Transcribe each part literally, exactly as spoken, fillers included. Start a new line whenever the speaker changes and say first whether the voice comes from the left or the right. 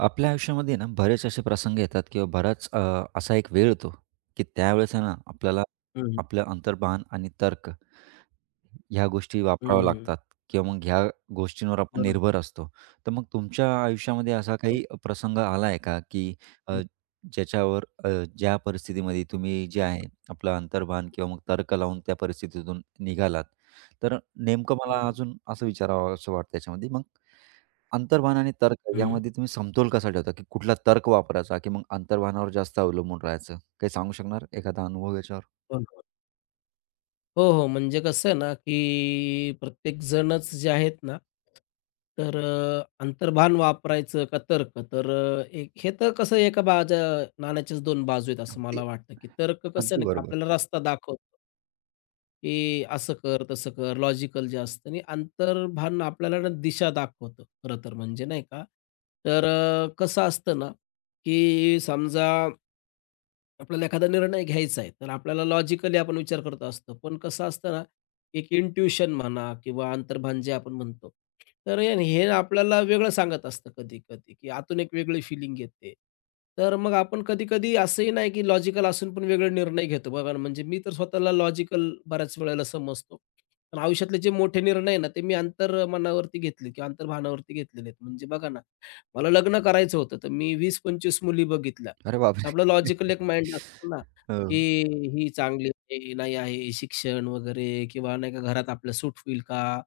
right: आपल्या आयुष्यामध्ये ना बरेच असे प्रसंग येतात किंवा बराच अ, असा एक वेळ येतो, की त्यावेळेस आहे ना आपल्याला
left: हं,
right: आपलं अंतर्भान आणि तर्क ह्या गोष्टी वापराव्या
left: हं.
right: लागतात किंवा मग ह्या गोष्टींवर आपण
left: बरोबर.
right: निर्भर असतो. तर मग तुमच्या आयुष्यामध्ये असा
left: बरोबर.
right: काही प्रसंग आला आहे का, की
left: हं,
right: अ, ज्याच्यावर अ, ज्या परिस्थितीमध्ये तुम्ही जे आहे आपलं अंतर्भान किंवा मग तर्क लावून त्या परिस्थितीतून निघालात? तर नेमकं मला
left: हं,
right: अजून असं विचारावसं वाटतं याच्यामध्ये मग अंतर्भान आणि तर्क
left: हं.
right: यामध्ये तुम्ही समतोल कसा ठेवता, की कुठला तर्क वापरायचा, की मग अंतर्भानावर जास्त अवलंबून राहायचं? काही सांगू शकणार एखादा अनुभव याच्यावर?
left: बरोबर. हो, हो. म्हणजे कसं आहे ना, की प्रत्येकजणच जे आहेत ना, तर अ, अंतर्भान वापरायचं का तर्क? तर अ, एक हे तर कसं एका बाजा नाण्याच्याच दोन बाजू आहेत असं
right: अगदी
left: मला वाटतं, की तर्क कसं
right: अगदी
left: आहे ना, की
right: बरोबर.
left: आपल्याला रस्ता दाखवतो, की असं कर, तसं कर, लॉजिकल जे असतं आणि अंतर्भान आपल्याला ना दिशा दाखवतं खरं तर म्हणजे नाही का. तर अ, कसं असतं ना, की समजा आपल्याला एखादा निर्णय घ्यायचा आहे, तर आपल्याला लॉजिकली आपण विचार करत असतो. पण कसं असतं ना, एक इंट्युशन म्हणा किंवा अंतर्भान जे आपण म्हणतो, तर याने हे आपल्याला वेगळं सांगत असतं कधी-कधी, की आतून एक वेगळी फिलिंग येते. तर मग आपण कधी-कधी असंही नाही की लॉजिकल असून पण वेगळे निर्णय घेतो. बघा ना, म्हणजे मी तर स्वतःला लॉजिकल बऱ्याच वेळेला समजतो. पण आयुष्यातले जे मोठे निर्णय आहे ना, ते मी अंतर्मनावरती घेतले किंवा अंतर्भानावरती घेतलेले आहेत. म्हणजे बघा ना, मला लग्न करायचं होतं, तर मी वीस पंचवीस मुली बघितल्या.
right: अरे बापरे!
left: आपलं लॉजिकल एक माइंड असतं ना,
right: हो,
left: की ही चांगली आहे, नाही आहे, हे शिक्षण वगैरे किंवा नाही का घरात आपलं सूट होईल का?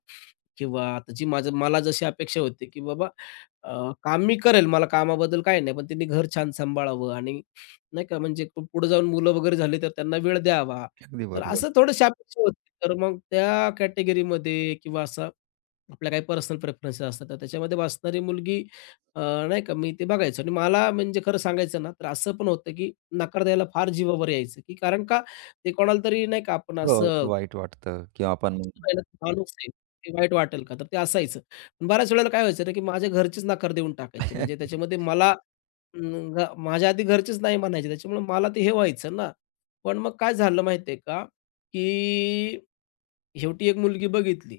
left: किंवा आता जी माझं मला जशी अपेक्षा होती, की बाबा अ, काम मी करेल, मला कामाबद्दल काही नाही, पण त्यांनी घर छान सांभाळावं आणि नाही का म्हणजे पु- पुढे जाऊन मुलं वगैरे झाली, तर त्यांना वेळ द्यावा.
right: अगदी
left: तर असं
right: बरोबर.
left: थोडीशी अपेक्षा होती. तर मग त्या कॅटेगरीमध्ये किंवा असा आपल्या काही पर्सनल प्रेफरन्सेस असतात तर त्याच्यामध्ये वाचणारी मुलगी अ, नाही का मी ते बघायचो आणि मला म्हणजे खरं सांगायचं ना तर असं पण होतं की नकार द्यायला फार जीवावर यायचं की कारण का ते कोणाला तरी नाही का आपण
right: हो,
left: असं
right: वाईट वाटतं किंवा आपण मग
left: "याला तो माणूस आहे ते वाईट वाटेल का तर ते असायचं पण बऱ्याच वेळेला काय व्हायचं ना की माझ्या घरचेच नकार देऊन टाकायचे म्हणजे त्याच्यामध्ये मला अं, घ- माझ्या आधी घरचेच नाही म्हणायचे त्याच्यामुळे मला ते हे व्हायचं ना पण मग काय झालं माहितीये का की शेवटी एक मुलगी बघितली,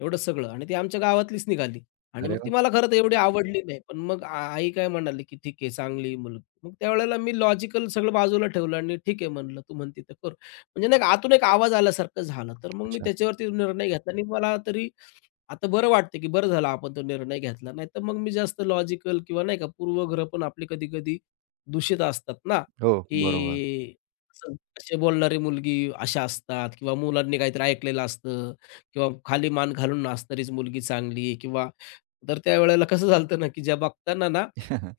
left: एवढं सगळं आणि ती आमच्या गावातलीच निघाली आणि
right: अरे
left: मग ती
right: वाह!
left: मला खरं तर एवढी आवडली नाही. पण मग आ आई काय म्हणाली, की "ठीक आहे, चांगली आहे मुलगी." मग त्यावेळेला मी लॉजिकल सगळं बाजूला ठेवलं आणि ठीक आहे म्हणलं, "तू म्हणती तर करू." म्हणजे नाही का आतून एक आवाज आल्यासारखं झालं. तर मग मी
right: अच्छा.
left: त्याच्यावरती निर्णय घेतला आणि मला तरी आता बरं वाटतं, की बरं झालं आपण तो निर्णय घेतला. नाहीतर मग मी जास्त लॉजिकल किंवा नाही का पूर्वग्रह पण आपले कधी-कधी दूषित असतात ना,
right: हो, बरोबर.
left: की असं असे बोलणारी मुलगी अशा असतात किंवा मुलांनी काहीतरी ऐकलेलं असतं किंवा खाली मान घालून नाचणारीच मुलगी चांगली किंवा तर त्यावेळेला कसं झालं ना, की ज्या बघताना ना,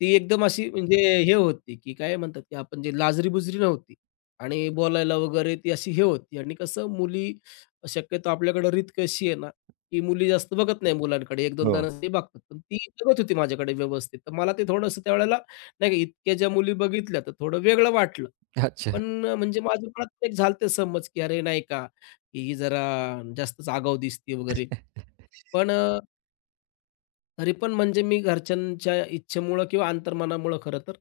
left: ती एकदम अशी म्हणजे हे होती, की काय म्हणतात, की आपण जे लाजरी-बुजरी नव्हती आणि बोलायला वगैरे ती अशी हे होती आणि कसं मुली शक्यतो आपल्याकडं रीत कशी आहे ना, की मुली जास्त बघत नाही मुलांकडे, एक-2दा
right: हो.
left: नसते बघतात. पण ती बघत होती माझ्याकडे व्यवस्थित. तर मला ते थोडंसं त्यावेळेला नाही का इतक्या ज्या मुली बघितल्या तर थोडं वेगळं वाटलं.
right: अच्छा.
left: पण म्हणजे माझ्या मनात एक झालते समज, की अरे नाही का, की ही जरा जास्तच आगाऊ दिसते वगैरे. पण तरी पण म्हणजे मी घरच्यांच्या इच्छेमुळं किंवा अंतर्मनामुळं खरं तर,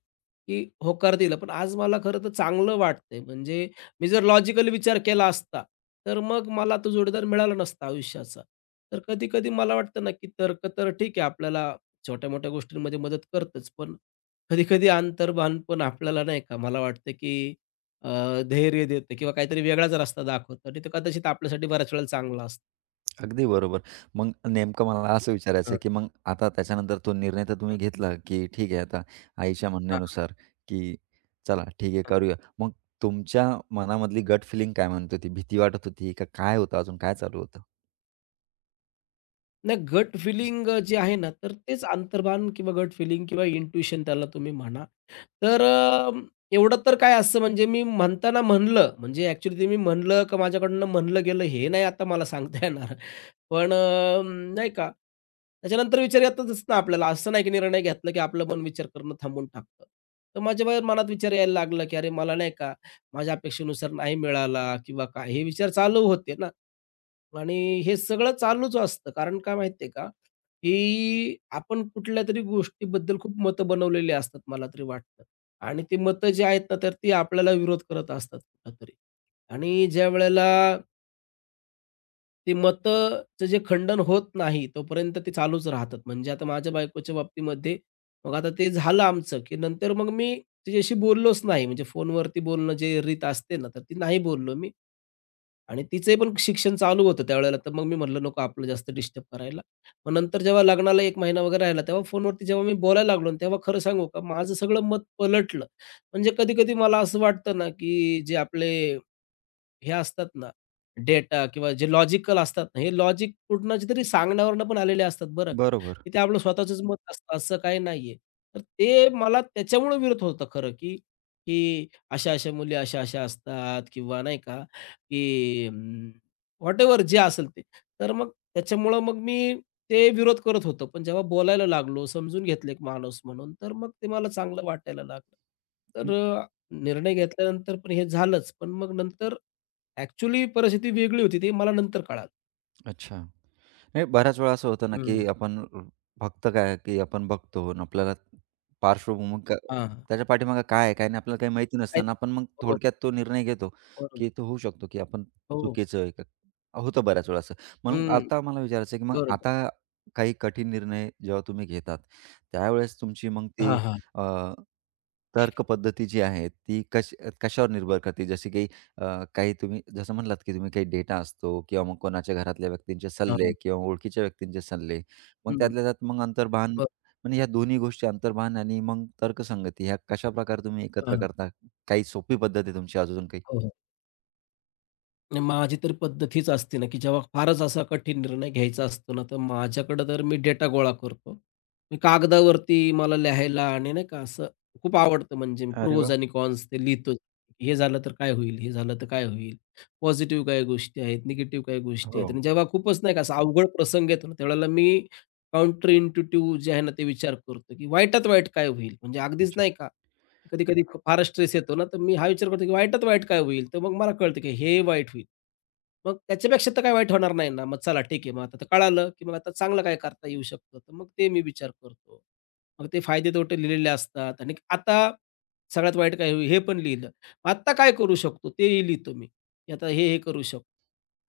left: की होकार दिला. पण आज मला खरं तर चांगलं वाटतंय. म्हणजे मी जर लॉजिकली विचार केला असता, तर मग मला तो जोडीदार मिळाला नसता आयुष्याचा. तर कधी-कधी मला वाटतं ना, की तर्क तर ठीक आहे, आपल्याला छोट्या-मोठ्या गोष्टींमध्ये मदत करतच. पण कधी-कधी अंतर्भान पण आपल्याला नाही का, मला वाटतं, की अ, धैर्य देतं किंवा काहीतरी वेगळाच रस्ता दाखवतं आणि तो कदाचित आपल्यासाठी बऱ्याच वेळेला चांगला असतो.
right: अगदी बरोबर. मग नेमकं मला असं विचारायचं
left: हं,
right: आहे, की मग आता त्याच्यानंतर तो निर्णय तर तुम्ही
left: हं.
right: घेतला, की ठीक आहे आता आईच्या
left: हां,
right: म्हणण्यानुसार, की चला ठीक आहे करूया. मग तुमच्या मनामधली गट फिलिंग काय म्हणत होती? भीती वाटत होती का काय होतं अजून काय चालू होतं?
left: नाही गट फिलिंग अ, जे आहे ना, तर तेच अंतर्भान किंवा गट फिलिंग किंवा इंट्युशन त्याला तुम्ही म्हणा. तर अ, एवढं तर काय असतं म्हणजे मी म्हणताना म्हणलं, म्हणजे ॲक्चुअली ते मी म्हणलं का माझ्याकडनं म्हणलं गेलं हे नाही आता मला सांगता येणार. पण अ, नाही का, त्याच्यानंतर विचार येतातच ना आपल्याला. असं नाही की निर्णय घेतला की आपलं मन विचार करणं थांबून टाकतं. तर माझ्या बाहेर मनात विचार यायला लागला की अरे मला नाही का माझ्या अपेक्षेनुसार नाही मिळाला किंवा काय हे विचार चालू होते ना. आणि हे सगळं चालूच असतं. कारण काय माहिती आहे का, की आपण कुठल्यातरी गोष्टीबद्दल खूप मतं बनवलेली असतात मला तरी वाटतं. आणि ती मतं जी आहेत ना, तर ती आपल्याला विरोध करत असतात कुठेतरी. आणि ज्यावेळेला ते मतचं जे खंडन होत नाही तोपर्यंत ते चालूच राहतात. म्हणजे आता माझ्या बायकोच्या बाबतीमध्ये मग आता ते झालं आमचं, की नंतर मग मी तिच्याशी बोललोच नाही. म्हणजे फोनवरती बोलणं जे रीत असते ना, तर ती नाही बोललो मी आणि तिचंही पण शिक्षण चालू होतं त्यावेळेला. तर मग मी म्हटलं, "नको आपलं जास्त डिस्टर्ब करायला." मग नंतर जेव्हा लग्नाला एक महिना वगैरे राहिला, तेव्हा फोनवरती जेव्हा मी बोलायला लागलो ना, तेव्हा खरं सांगू का माझं सगळं मत पलटलं. म्हणजे कधी-कधी मला असं वाटतं ना, की जे आपले हे असतात ना, डेटा किंवा जे लॉजिकल असतात ना, हे लॉजिक कुठनाच्या तरी सांगण्यावरनं पण आलेले असतात बरं का,
right: बरोबर.
left: की ते आपलं स्वतःचंच मत असतं असं काही नाहीये. तर ते मला त्याच्यामुळं विरोध होतं खरं, की की अशा-अशा मुली अशा-अशा असतात किंवा नाही का, की अं, व्हॉटएव्हर जे असेल ते. तर मग त्याच्यामुळं मग मी ते विरोध करत होतो. पण जेव्हा बोलायला लागलो, समजून घेतलं एक माणूस म्हणून, तर मग ते मला चांगलं वाटायला लागलं. तर अ, निर्णय घेतल्यानंतर पण हे झालंच. पण मग नंतर ॲक्चुअली परिस्थिती वेगळी होती. ते मला नंतर कळालं.
right: अच्छा. नाही बऱ्याच वेळा असं होतं ना,
left: हं.
right: की आपण अ, फक्त काय की आपण बघतो आणि आपल्याला पार्श्वभूमी क
left: हां, हां.
right: त्याच्या पाठीमागे काय आहे, काय नाही आपल्याला काही माहिती नसतं
left: काय
right: आणि आपण मग
left: हो,
right: थोडक्यात तो निर्णय घेतो,
left: बरोबर.
right: की तो होऊ शकतो, की आपण
left: हो.
right: चुकीचं आहे का? होतं बऱ्याच वेळा असं. मग
left: हं,
right: आता मला विचारायचं आहे, की मग
left: बरोबर.
right: आता काही कठीण निर्णय जेव्हा तुम्ही घेतात, त्यावेळेस तुमची मग ती
left: हां, हां.
right: अ, तर्क पद्धती जी आहे, ती कश कशावर
left: हं.
right: निर्भर करते? जसे की अ, काही तुम्ही जसं म्हणलात, की तुम्ही काही डेटा असतो किंवा मग कोणाच्या घरातल्या व्यक्तींचे सल्ले
left: हां,
right: किंवा ओळखीच्या व्यक्तींचे सल्ले. मग
left: हं,
right: त्यातल्या त्यात मग अंतर्भान
left: बरं.
right: म्हणजे ह्या दोन्ही गोष्टी अंतर्भान आणि मग तर्कसंगती ह्या कशाप्रकारे तुम्ही एकत्र
left: हां.
right: करता? काही सोपी पद्धत आहे तुमची अजून काही?
left: हो. नाही, माझी तर पद्धत असते ना, की जेव्हा फारच असा कठीण निर्णय घ्यायचा असतो ना, तर माझ्याकडं तर मी डेटा गोळा करतो. मी कागदावरती मला लिहायला आणि नाही का असं खूप आवडतं म्हणजे
right: अरे
left: प्रोज
right: वाह!
left: आणि कॉन्स ते लिहितोच. हे झालं तर काय होईल? हे झालं तर काय होईल? पॉझिटिव्ह काय गोष्टी आहेत? निगेटिव्ह काय गोष्टी
right: हो.
left: आहेत? आणि जेव्हा खूपच नाही का असा अवघड प्रसंग येतो ना, त्यावेळेला मी काउंटर इंट्युटिव्ह जे आहे ना, ते विचार करतो, की वाईटात वाईट काय होईल? म्हणजे अगदीच
right: हो.
left: नाही का कधी-कधी फ फारच स्ट्रेस येतो ना, तर मी हा विचार करतो, की वाईटात वाईट काय होईल? तर मग मला कळतं, की हे वाईट होईल. मग त्याच्यापेक्षा तर काय वाईट होणार नाही ना. मग चला ठीक आहे. मग आता तर कळालं, की मग आता चांगलं काय करता येऊ शकतं? तर मग ते मी विचार करतो. मग ते फायदे-तोटे लिहिलेले असतात आणि आता सगळ्यात वाईट काय होईल? हे पण लिहिलं. मग आत्ता काय करू शकतो? तेही लिहितो मी, की आता हे, हे करू शकतो.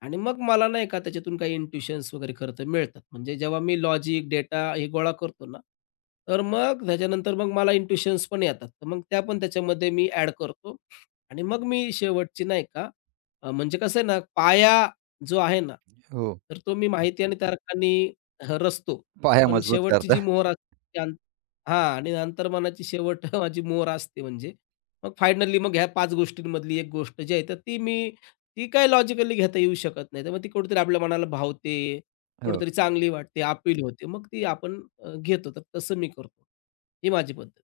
left: आणि मग मला नाही का त्याच्यातून काही इंट्युशन्स वगैरे खरं तर मिळतात. म्हणजे जेव्हा मी लॉजिक, डेटा हे गोळा करतो ना, तर मग त्याच्यानंतर मग मला इंट्युशन्स पण येतात. तर मग त्या पण त्याच्यामध्ये मी ॲड करतो आणि मग मी शेवटची नाही का अ, म्हणजे कसं आहे ना, पाया जो आहे ना,
right: हो.
left: तर तो मी माहिती आणि तारखांनी रचतो.
right: पाया
left: पण
right: मजबूत
left: शेवटची जी
right: करता.
left: मोहर असते ती अंत हां आणि अंतर्मनाची शेवट माझी मोहर असते म्हणजे. मग फायनली मग ह्या पाच गोष्टींमधली एक गोष्ट जी आहे, तर ती मी ती काय लॉजिकली घेता येऊ शकत नाही. तर मग ती कुठेतरी आपल्या मनाला भावते,
right: हो.
left: कुठेतरी चांगली वाटते, अपील होते. मग ती आपण अ, घेतो. तर तसं मी करतो. ही माझी पद्धत.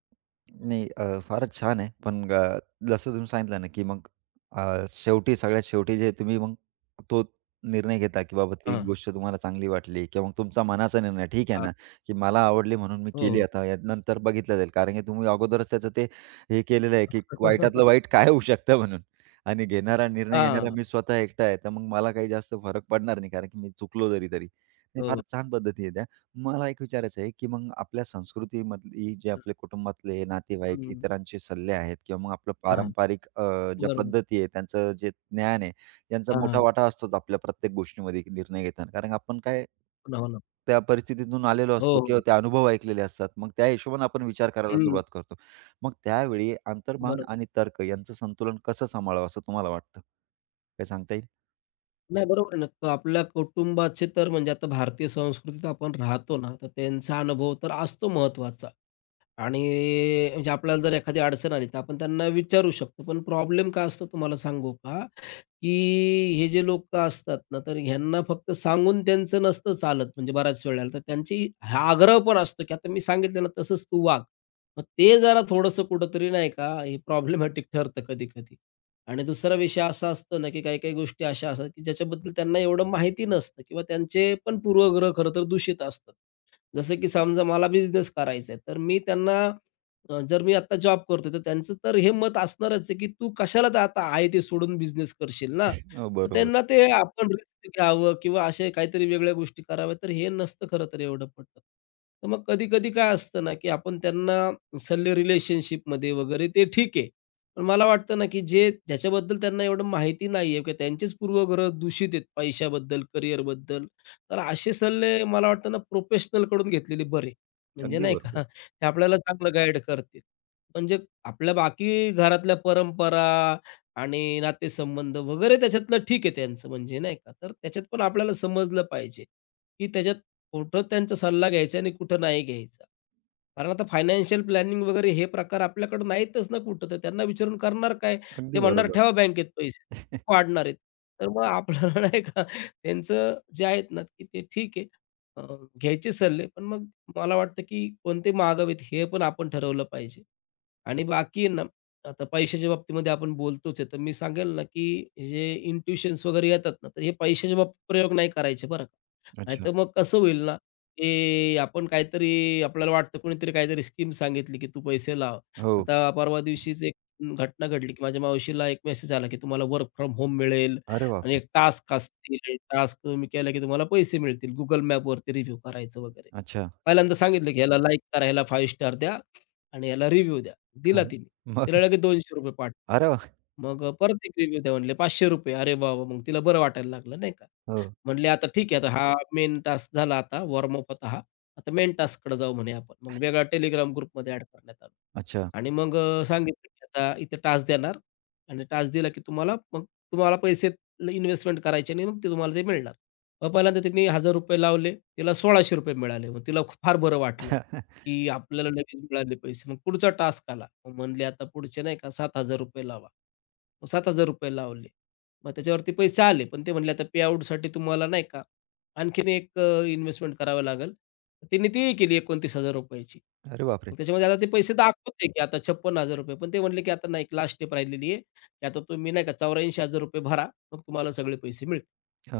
right: नाही अ, फारच छान आहे. पण अ, जसं तुम्ही सांगितलं ना, की मग अ, शेवटी सगळ्यात शेवटी जे तुम्ही मग तो निर्णय घेता, की बाबा ती
left: हां,
right: गोष्ट तुम्हाला चांगली वाटली किंवा मग तुमचा मनाचा निर्णय. ठीक आहे
left: हां.
right: ना, की मला आवडली म्हणून मी
left: हो,
right: केली
left: हो.
right: आता यानंतर बघितलं जाईल. कारण की तुम्ही अगोदरच त्याचं ते हे केलेलं आहे, की वाईटातलं वाईट काय होऊ शकतं म्हणून आणि घेणारा निर्णय घेणारा
left: हां.
right: मी स्वतः एकटा आहे. तर मग मला काही जास्त फरक पडणार नाही कारण की मी चुकलो जरी तरी. हे
left: हो.
right: फार छान पद्धती आहे. मला एक विचारायचं आहे, की मग आपल्या संस्कृतीमधली जे आपले कुटुंबातले नातेवाईक,
left: हं.
right: इतरांचे सल्ले आहेत किंवा मग आपलं
left: हां.
right: पारंपरिक अ, ज्या
left: बरोबर.
right: पद्धती आहे, त्यांचं जे ज्ञान आहे, यांचा मोठा
left: हां.
right: वाटा असतोच आपल्या प्रत्येक गोष्टीमध्ये निर्णय घेताना. कारण आपण काय
left: हो ना, हो ना.
right: त्या परिस्थितीतून आलेलो
left: हो,
right: असतो किंवा
left: हो.
right: ते अनुभव ऐकलेले असतात. मग त्या हिशोबाने आपण विचार करायला
left: हं.
right: सुरुवात करतो. मग त्यावेळी अंतर्भान
left: बरोबर.
right: आणि तर्क यांचं संतुलन कसं सांभाळावं असं तुम्हाला वाटतं? काय सांगता येईल?
left: नाही बरोबर आहे ना. आपल्या कुटुंबाचे तर म्हणजे आता भारतीय संस्कृतीत आपण राहतो ना, तर त्यांचा अनुभव तर असतो महत्त्वाचा. आणि म्हणजे आपल्याला जर एखादी अडचण आली तर आपण त्यांना विचारू शकतो. पण प्रॉब्लेम काय असतो तुम्हाला सांगू का? की हे जे लोकं असतात ना, तर ह्यांना फक्त सांगून त्यांचं नसतं चालत म्हणजे बऱ्याच वेळेला. तर त्यांची हा आग्रह पण असतो, की आता मी सांगितलं ना तसंच तू वाग. मग ते जरा थोडंसं कुठेतरी नाही का हे प्रॉब्लेमॅटिक ठरतं कधी-कधी. आणि दुसरा विषय असा असतो ना, की काही-काही गोष्टी अशा असतात, की ज्याच्याबद्दल त्यांना एवढं माहिती नसतं किंवा त्यांचे पण पूर्वग्रह खरं तर दूषित असतात. जसं की समजा मला बिझनेस करायचा आहे, तर मी त्यांना अ, जर मी आता जॉब करतोय, तर त्यांचं तर हे मत असणारच आहे, की "तू कशाला तर आता आहे ते सोडून बिझनेस करशील ना?"
right: हो,
left: तर
right: बरोबर.
left: त्यांना ते आपण रिस्क घ्यावं किंवा अशा काहीतरी वेगळ्या गोष्टी कराव्या, तर हे नसतं खरं तर एवढं पटत. तर मग कधी-कधी काय असतं ना, की आपण त्यांना सल्ले रिलेशनशिपमध्ये वगैरे ते ठीक आहे. पण मला वाटतं ना, की जे ज्याच्याबद्दल त्यांना एवढं माहिती नाहीये, की त्यांचेच पूर्वग्रह दूषित आहेत पैशाबद्दल, करिअरबद्दल तर असे सल्ले मला वाटतं ना प्रोफेशनलकडून घेतलेले बरे. म्हणजे
right: अगदी
left: नाही का,
right: बरोबर.
left: ते आपल्याला चांगलं गाईड करतील. म्हणजे आपल्या बाकी घरातल्या परंपरा आणि नातेसंबंध वगैरे त्याच्यातलं ठीक आहे त्यांचं म्हणजे नाही का. तर त्याच्यात पण आपल्याला समजलं पाहिजे, की त्याच्यात कुठं त्यांचा सल्ला घ्यायचा आणि कुठं नाही घ्यायचा. कारण आता फायनान्शियल प्लॅनिंग वगैरे हे प्रकार आपल्याकडे नाहीतच ना कुठं, तर त्यांना विचारून करणार काय? ते
right: अगदी
left: म्हणणार
right: बरोबर.
left: ठेवा बँकेत पैसे, वाढणार आहेत. तर मग आपल्याला नाही का त्यांचं जे आहेत ना, की ते ठीक आहे. अ, घ्यायचे सल्ले, पण मग मला वाटतं, की कोणते मागावेत हे पण आपण ठरवलं पाहिजे. आणि बाकी ना आता पैशाच्या बाबतीमध्ये आपण बोलतोच आहे, तर मी सांगेल ना, की जे इंट्युशन्स वगैरे येतात ना, तर हे पैशाच्या बाबतीत प्रयोग नाही करायचे बरं का.
right: अच्छा.
left: नाहीतर मग कसं होईल ना, की आपण काहीतरी आपल्याला वाटतं कोणीतरी काहीतरी स्कीम सांगितली, की तू पैसे लाव.
right: हो.
left: आता परवा दिवशीच एक घटना घडली, की माझ्या मावशीला एक मेसेज आला, की तुम्हाला वर्क फ्रॉम होम मिळेल
right: अरे
left: आणि
right: बापरे!
left: एक टास्क असतील टास्क तुम्ही केला, की तुम्हाला पैसे मिळतील. Google मॅपवरती रिव्ह्यू करायचं वगैरे.
right: अच्छा.
left: पहिल्यांदा सांगितलं, की ह्याला लाइक करा, ह्याला पाच स्टार द्या आणि ह्याला रिव्ह्यू द्या.
right: हां.
left: दिला तिने.
right: मग?
left: तिला लगेच ₹दोनशे रुपये पाठव.
right: अरे वाह!
left: मग अ, परत एक रिव्ह्यू द्या म्हणले ₹पाचशे रुपये. अरे वाह! मग तिला बरं वाटायला लागलं नाही का?
right: हो.
left: म्हटले, "आता ठीक आहे, आता हा मेन टास्क झाला आता, वॉर्म अप होता हा. आता मेन टास्ककडे जाऊ" म्हणे आपण. मग वेगळा Telegram ग्रुपमध्ये ॲड करण्यात आलं
right: अच्छा.
left: आणि मग अ, सांगितलं, की "आता इथे टास्क देणार आणि टास्क दिला, की तुम्हाला मग तुम्हाला पैसे इन्व्हेस्टमेंट करायचे आणि मग ते तुम्हाला ते मिळणार." मग पहिल्यांदा त्यांनी ₹एक हजार रुपये लावले, तिला ₹एक हजार सहाशे रुपये मिळाले. मग तिला खूप- फार बरं वाटलं, की आपल्याला लगेच मिळाले पैसे. मग पुढचा टास्क आला. मग म्हणले, "आता पुढचे नाही का ₹सात हजार रुपये लावा." मग ₹सात हजार रुपये लावले. मग त्याच्यावरती पैसे आले, पण ते म्हणले, "आता पे तुम्हाला नाही का आणखीन एक अ, इन्व्हेस्टमेंट करावी लागेल." त्यांनी तीही केली ₹29,000ची.
right: अरे बापरे!
left: मग त्याच्यामध्ये आता ते पैसे दाखवत की आता ₹छप्पन्न हजार रुपये पण ते म्हणले, की "आता नाही, लास्ट स्टेप राहिलेली आहे, की आता तुम्ही नाही का ₹चौऱ्याऐंशी हजार रुपये भरा, मग तुम्हाला सगळे पैसे मिळतील."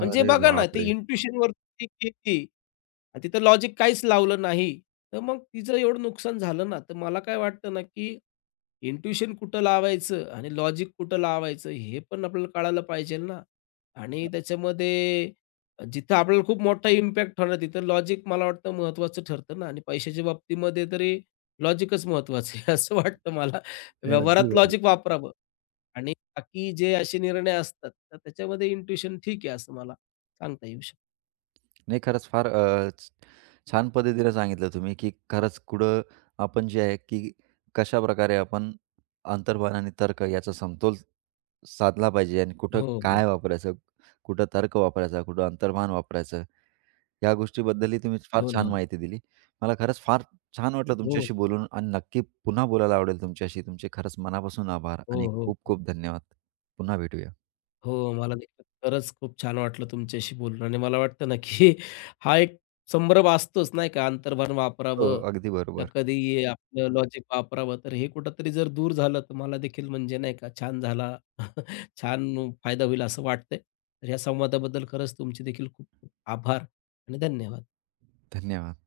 left: म्हणजे बघा ना, ते
right: बापरे!
left: इंट्युशनवरती केली तिथं लॉजिक काहीच लावलं नाही, तर मग तिचं एवढं नुकसान झालं ना, तर मला काय वाटतं ना, की इंट्युशन कुठं लावायचं आणि लॉजिक कुठं लावायचं हे पण आपल्याला कळायला पाहिजे ना आणि त्याच्यामध्ये जिथं आपल्याला खूप मोठा इम्पॅक्ट होणार तिथं लॉजिक मला वाटतं महत्वाचं ठरतं ना आणि पैशाच्या बाबतीमध्ये तरी लॉजिकच महत्वाचं आहे असं वाटतं मला.
right: नाही, अगदी
left: व्यवहारात
right: बरोबर.
left: लॉजिक वापरावं आणि बाकी जे असे निर्णय असतात तर त्याच्यामध्ये इंट्युशन ठीक आहे असं मला सांगता येऊ शकतं.
right: नाही, खरंच फार अ, छ छान पद्धतीने सांगितलं तुम्ही, की खरंच कुठं आपण जे आहे, की कशाप्रकारे आपण अंतर्भान आणि तर्क याचा समतोल साधला पाहिजे आणि कुठं
left: हो, हो.
right: काय वापरायचं, कुठं तर्क वापरायचा, कुठं अंतर्भान वापरायचं. या गोष्टीबद्दलही तुम्ही फार
left: हो
right: छान
left: ना.
right: माहिती दिली. मला खरंच फार छान वाटलं
left: हो.
right: तुमच्याशी बोलून आणि नक्की पुन्हा बोलायला आवडेल तुमच्याशी. तुमचे खरंच मनापासून आभार
left: हो,
right: आणि
left: हो.
right: खूप
left: हो
right: खूप धन्यवाद. पुन्हा भेटूया.
left: हो, मला देखील खरंच खूप छान वाटलं तुमच्याशी बोलून आणि मला वाटतं ना, की हा एक संभ्रम असतोच नाही का, अंतर्भान
right: हो,
left: वापरावं
right: अगदी
left: का
right: बरोबर.
left: कधी आपलं लॉजिक वापरावं, तर हे कुठेतरी जर दूर झालं, तर मला देखील म्हणजे नाही का छान झाला, छान फायदा होईल असं वाटतंय. तर या संवादाबद्दल खरंच तुमचे देखील खूप खूप आभार आणि धन्यवाद.
right: धन्यवाद.